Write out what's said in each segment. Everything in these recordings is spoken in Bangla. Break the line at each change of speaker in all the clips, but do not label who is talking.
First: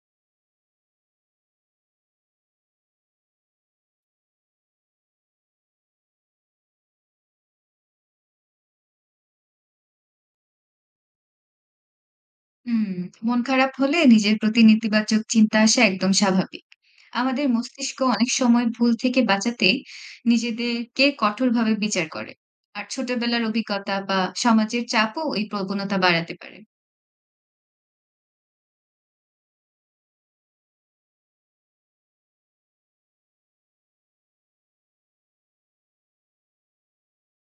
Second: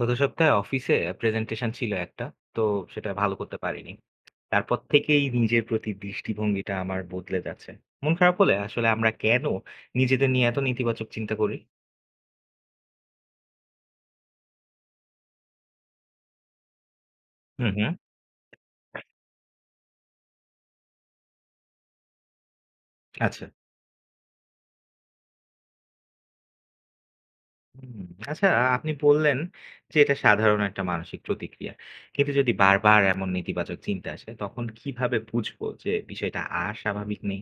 গত সপ্তাহে অফিসে প্রেজেন্টেশন ছিল একটা, তো সেটা ভালো করতে পারিনি। তারপর থেকেই নিজের প্রতি দৃষ্টিভঙ্গিটা আমার বদলে যাচ্ছে। মন খারাপ হলে আসলে আমরা কেন নিজেদের নিয়ে এত নেতিবাচক চিন্তা করি?
হুম, মন খারাপ হলে নিজের প্রতি নেতিবাচক চিন্তা আসা একদম স্বাভাবিক। আমাদের
হুম হুম।
মস্তিষ্ক অনেক সময় ভুল থেকে বাঁচাতে নিজেদেরকে কঠোরভাবে বিচার করে। আর ছোটবেলার
আচ্ছা।
অভিজ্ঞতা বা সমাজের চাপও এই প্রবণতা বাড়াতে পারে।
হুম, আচ্ছা, আপনি বললেন যে এটা সাধারণ একটা মানসিক প্রতিক্রিয়া, কিন্তু যদি বারবার এমন নেতিবাচক চিন্তা আসে তখন কিভাবে বুঝবো যে বিষয়টা আর স্বাভাবিক নেই?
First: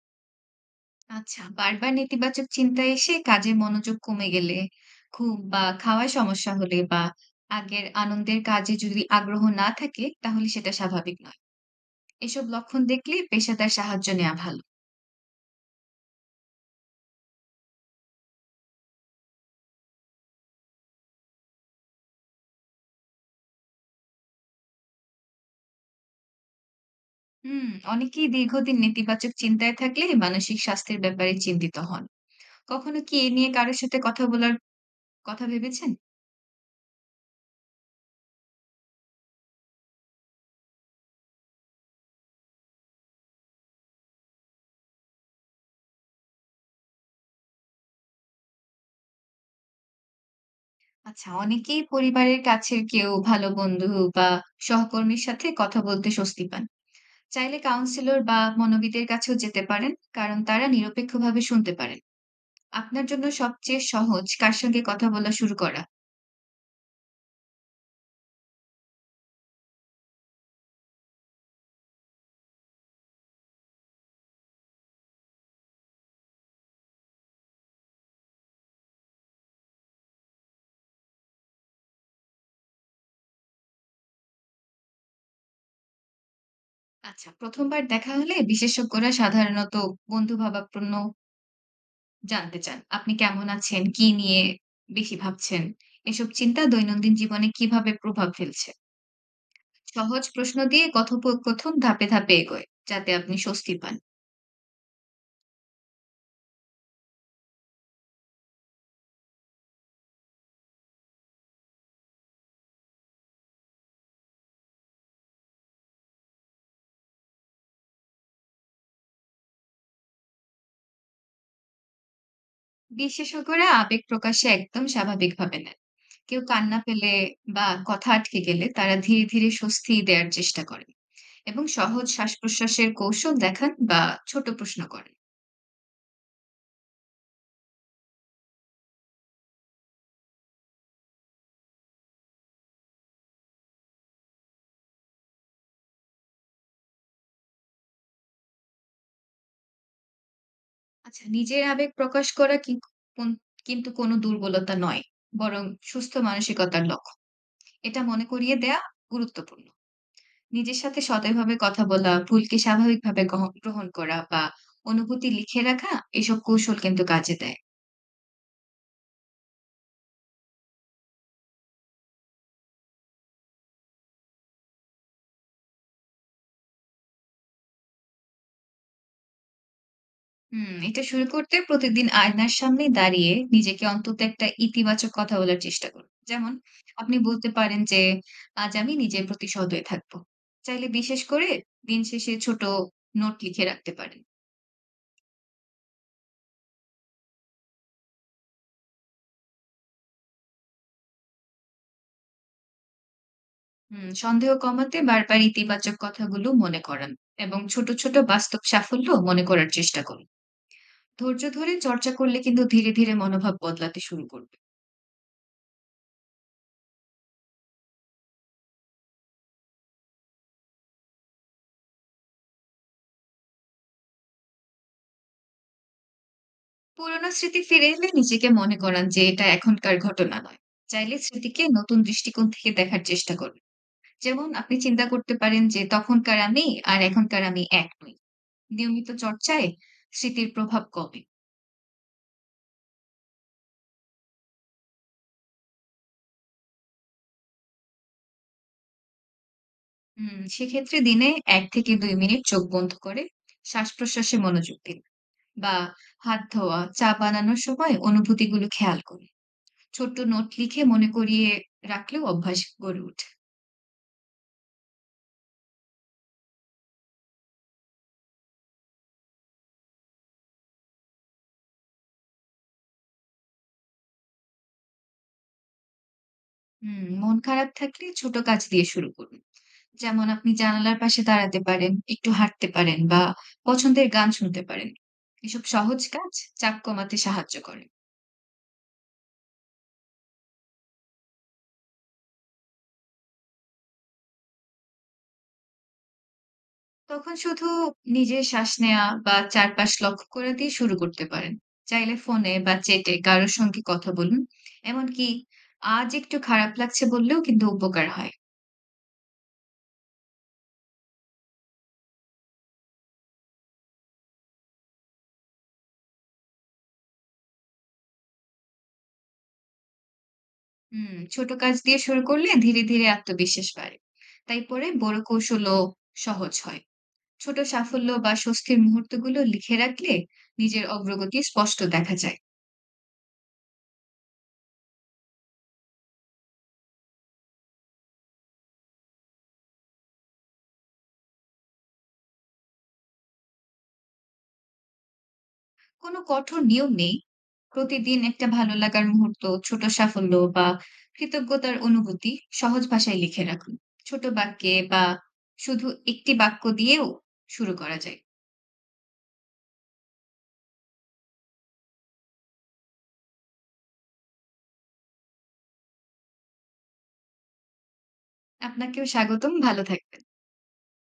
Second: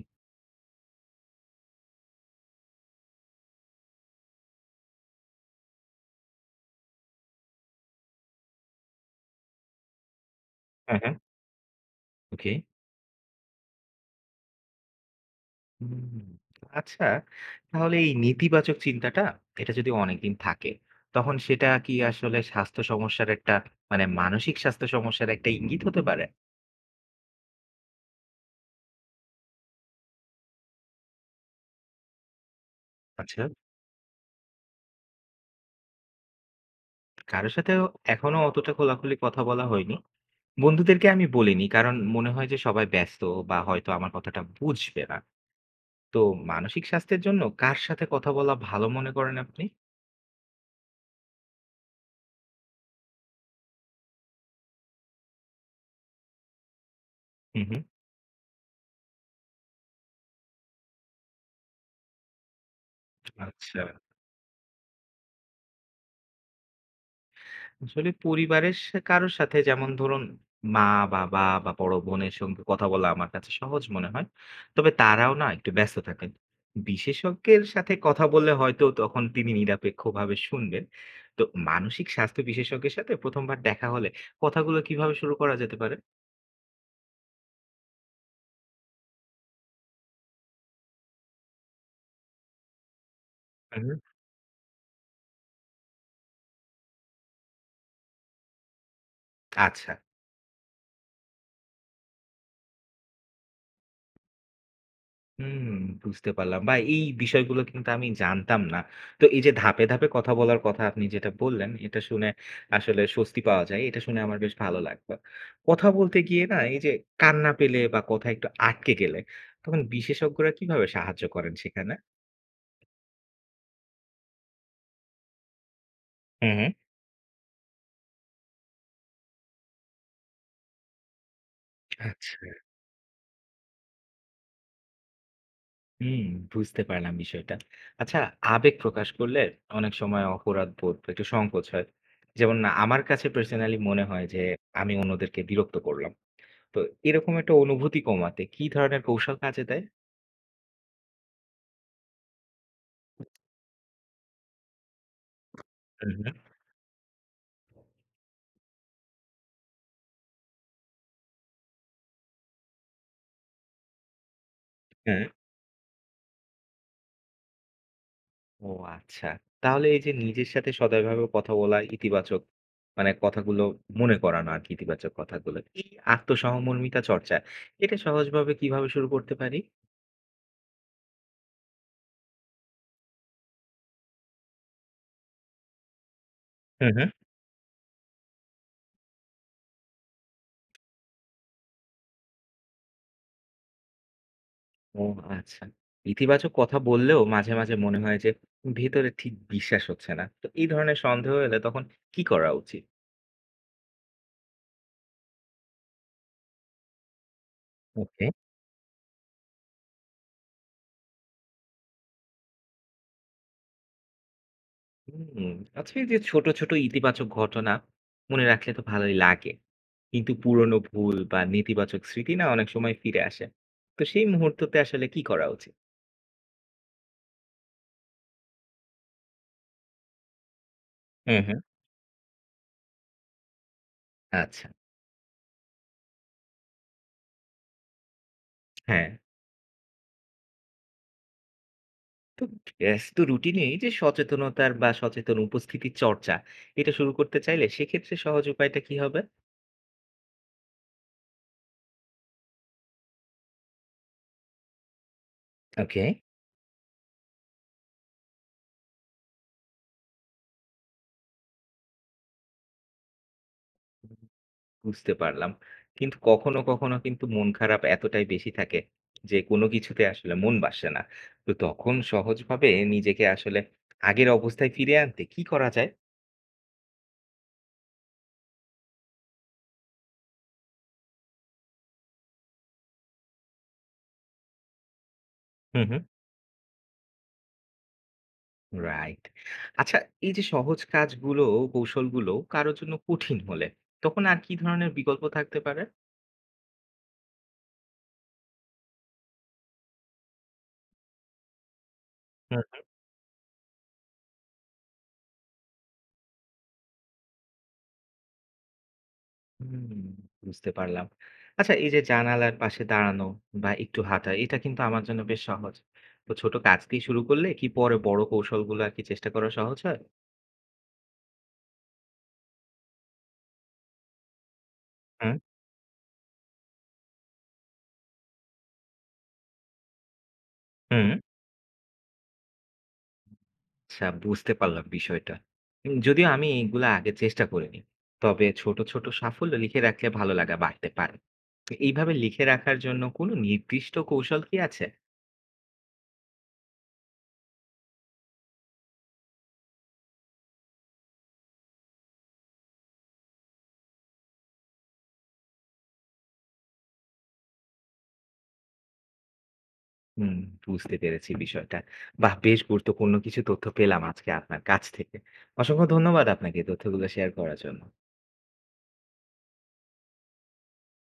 আচ্ছা, বারবার নেতিবাচক চিন্তা এসে কাজে মনোযোগ কমে গেলে, ঘুম বা খাওয়ায় সমস্যা হলে বা আগের আনন্দের কাজে যদি আগ্রহ না থাকে, তাহলে সেটা
হ্যাঁ হ্যাঁ।
স্বাভাবিক নয়। এসব
ওকে।
লক্ষণ দেখলে পেশাদার সাহায্য নেওয়া ভালো।
হুম, আচ্ছা, তাহলে এই নেতিবাচক চিন্তাটা, এটা যদি অনেকদিন থাকে তখন সেটা কি আসলে স্বাস্থ্য সমস্যার একটা, মানে মানসিক স্বাস্থ্য সমস্যার একটা ইঙ্গিত হতে পারে?
হুম, অনেকেই দীর্ঘদিন নেতিবাচক চিন্তায় থাকলে মানসিক স্বাস্থ্যের ব্যাপারে চিন্তিত হন। কখনো কি এ
আচ্ছা।
নিয়ে কারো সাথে কথা বলার কথা ভেবেছেন?
কারোর সাথে এখনো অতটা খোলাখুলি কথা বলা হয়নি। বন্ধুদেরকে আমি বলিনি কারণ মনে হয় যে সবাই ব্যস্ত বা হয়তো আমার কথাটা বুঝবে না। তো মানসিক স্বাস্থ্যের জন্য কার সাথে কথা বলা ভালো মনে করেন আপনি?
আচ্ছা, অনেকেই পরিবারের কাছের কেউ, ভালো বন্ধু বা সহকর্মীর সাথে কথা বলতে স্বস্তি পান। চাইলে
হুম হুম।
কাউন্সিলর বা মনোবিদের কাছেও যেতে পারেন, কারণ তারা নিরপেক্ষভাবে শুনতে পারেন। আপনার জন্য
আচ্ছা,
সবচেয়ে সহজ কার সঙ্গে কথা বলা শুরু করা?
আসলে পরিবারের সা কারোর সাথে, যেমন ধরুন মা-বাবা বা বড় বোনের সঙ্গে কথা বলা আমার কাছে সহজ মনে হয়। তবে তারাও না একটু ব্যস্ত থাকেন। বিশেষজ্ঞের সাথে কথা বললে হয়তো তখন তিনি নিরপেক্ষভাবে শুনবেন। তো মানসিক স্বাস্থ্য বিশেষজ্ঞের সাথে ১ম বার দেখা হলে কথাগুলো কিভাবে শুরু করা যেতে পারে?
আচ্ছা, ১ম বার দেখা হলে বিশেষজ্ঞরা সাধারণত বন্ধুভাবাপন্ন জানতে চান। আপনি কেমন আছেন?
হুম।
কি নিয়ে বেশি ভাবছেন? এসব চিন্তা দৈনন্দিন জীবনে কিভাবে প্রভাব ফেলছে?
আচ্ছা।
সহজ প্রশ্ন দিয়ে কথোপকথন ধাপে, ধাপে এগোয়, যাতে আপনি স্বস্তি পান।
হুম, বুঝতে পারলাম। বা এই বিষয়গুলো কিন্তু আমি জানতাম না। তো এই যে ধাপে, ধাপে কথা বলার কথা আপনি যেটা বললেন, এটা শুনে আসলে স্বস্তি পাওয়া যায়। এটা শুনে আমার বেশ ভালো লাগলো। কথা বলতে গিয়ে না এই যে কান্না পেলে বা কথা একটু আটকে গেলে, তখন বিশেষজ্ঞরা কিভাবে সাহায্য করেন সেখানে?
বিশেষজ্ঞরা আবেগ প্রকাশে একদম স্বাভাবিকভাবে নেন। কেউ
হুম, হুম।
কান্না পেলে বা কথা আটকে গেলে তারা ধীরে, ধীরে স্বস্তি দেয়ার চেষ্টা করেন এবং সহজ
আচ্ছা।
শ্বাসপ্রশ্বাসের কৌশল দেখান বা ছোট প্রশ্ন করেন।
হুম, বুঝতে পারলাম বিষয়টা। আচ্ছা, আবেগ প্রকাশ করলে অনেক সময় অপরাধবোধ বা একটু সংকোচ হয়। যেমন না, আমার কাছে পার্সোনালি মনে হয় যে আমি অন্যদেরকে বিরক্ত করলাম। তো এরকম একটা অনুভূতি কমাতে কি ধরনের কৌশল কাজে দেয়?
আচ্ছা, নিজের আবেগ প্রকাশ করা কি কোন কিন্তু কোনো দুর্বলতা নয়, বরং
হুম,
সুস্থ
হুম।
মানসিকতার লক্ষণ। এটা মনে করিয়ে দেয়া গুরুত্বপূর্ণ। নিজের সাথে সদয়ভাবে কথা বলা, ভুলকে স্বাভাবিকভাবে গ্রহণ করা বা
হ্যাঁ।
অনুভূতি লিখে রাখা এসব কৌশল কিন্তু কাজে দেয়।
ও আচ্ছা। তাহলে এই যে নিজের সাথে সদয়ভাবে কথা বলা ইতিবাচক, মানে কথাগুলো মনে করানো আরকি, ইতিবাচক কথাগুলো। এই আত্মসহমর্মিতা চর্চা এটা সহজভাবে কিভাবে শুরু করতে পারি?
হুম, এটা শুরু করতে প্রতিদিন আয়নার সামনে দাঁড়িয়ে নিজেকে অন্তত একটা ইতিবাচক কথা বলার চেষ্টা করুন। যেমন
হুম, হুম।
আপনি বলতে পারেন যে, "আজ আমি নিজের প্রতি সদয় থাকবো।" চাইলে বিশেষ করে দিন শেষে ছোট নোট লিখে রাখতে পারেন।
ও আচ্ছা। ইতিবাচক কথা বললেও মাঝে, মাঝে মনে হয় যে ভেতরে ঠিক বিশ্বাস হচ্ছে না। তো এই ধরনের সন্দেহ এলে তখন কি করা উচিত?
হুম, সন্দেহ কমাতে বারবার ইতিবাচক কথাগুলো মনে করান এবং ছোট, ছোট
ওকে।
বাস্তব সাফল্য মনে করার চেষ্টা করুন। ধৈর্য ধরে চর্চা করলে কিন্তু ধীরে, ধীরে মনোভাব বদলাতে শুরু করবে।
হুম, আচ্ছা, এই যে ছোট, ছোট ইতিবাচক ঘটনা মনে রাখলে তো ভালোই লাগে। কিন্তু পুরনো ভুল বা নেতিবাচক স্মৃতি না অনেক সময় ফিরে আসে। তো সেই মুহূর্ততে আসলে কি করা উচিত?
পুরোনো স্মৃতি ফিরে এলে নিজেকে মনে করান যে এটা এখনকার ঘটনা নয়। চাইলে
হুম, হুম।
স্মৃতিকে নতুন দৃষ্টিকোণ থেকে দেখার চেষ্টা করুন। যেমন
আচ্ছা,
আপনি চিন্তা করতে পারেন যে তখনকার আমি আর এখনকার আমি এক নই।
হ্যাঁ।
নিয়মিত চর্চায় স্মৃতির প্রভাব কমে।
তো ব্যস্ত রুটিনে এই যে সচেতনতার বা সচেতন উপস্থিতি চর্চা, এটা শুরু করতে চাইলে সেক্ষেত্রে সহজ উপায়টা কি হবে?
হুম, সেক্ষেত্রে দিনে ১-২ মিনিট চোখ বন্ধ করে শ্বাসপ্রশ্বাসে মনোযোগ দিন বা
ওকে।
হাত ধোয়া, চা বানানোর সময় অনুভূতিগুলো খেয়াল করুন। ছোট্ট নোট লিখে মনে করিয়ে রাখলেও অভ্যাস গড়ে ওঠে।
বুঝতে পারলাম। কিন্তু কখনো, কখনো কিন্তু মন খারাপ এতটাই বেশি থাকে যে কোনো কিছুতে আসলে মন বসে না। তো তখন সহজভাবে নিজেকে আসলে আগের অবস্থায় ফিরে আনতে কি করা যায়?
হুম, মন খারাপ থাকলে ছোট কাজ দিয়ে শুরু করুন। যেমন আপনি জানালার পাশে দাঁড়াতে পারেন, একটু হাঁটতে পারেন বা পছন্দের গান শুনতে পারেন। এসব
হুম,
সহজ
হুম।
কাজ চাপ কমাতে সাহায্য করে।
রাইট। আচ্ছা, এই যে সহজ কাজগুলো, কৌশলগুলো কারো জন্য কঠিন হলে তখন আর কি ধরনের বিকল্প থাকতে পারে?
তখন শুধু নিজের শ্বাস নেওয়া বা চারপাশ লক্ষ্য করা দিয়ে শুরু করতে পারেন। চাইলে ফোনে বা চ্যাটে কারোর সঙ্গে কথা বলুন। এমনকি আজ একটু খারাপ লাগছে বললেও কিন্তু উপকার হয়।
হুম, বুঝতে পারলাম। আচ্ছা, এই যে জানালার পাশে দাঁড়ানো বা একটু হাঁটা এটা কিন্তু আমার জন্য বেশ সহজ। তো ছোট কাজ দিয়ে শুরু করলে কি পরে বড় কৌশলগুলো আর কি চেষ্টা করা সহজ হয়?
হুম, ছোট কাজ দিয়ে শুরু করলে ধীরে ধীরে আত্মবিশ্বাস বাড়ে। তাই পরে বড়
হুম
কৌশলও সহজ হয়। ছোট সাফল্য বা স্বস্তির মুহূর্তগুলো লিখে রাখলে নিজের
হুম।
অগ্রগতি স্পষ্ট দেখা যায়।
আচ্ছা, বুঝতে পারলাম বিষয়টা। যদিও আমি এগুলা আগে চেষ্টা করিনি। তবে ছোট ছোট সাফল্য লিখে রাখলে ভালো লাগা বাড়তে পারে। তো এইভাবে লিখে রাখার জন্য কোনো নির্দিষ্ট কৌশল কি আছে?
কোনো কঠোর নিয়ম নেই। প্রতিদিন একটা ভালো লাগার মুহূর্ত, ছোট সাফল্য বা কৃতজ্ঞতার অনুভূতি সহজ ভাষায় লিখে রাখুন। ছোট বাক্যে বা শুধু একটি বাক্য দিয়েও শুরু করা যায়।
হুম, বুঝতে পেরেছি বিষয়টা। বাহ! বেশ গুরুত্বপূর্ণ কিছু তথ্য পেলাম আজকে আপনার কাছ থেকে। অসংখ্য ধন্যবাদ আপনাকে তথ্যগুলো শেয়ার করার জন্য।
আপনাকেও স্বাগতম। ভালো থাকবেন।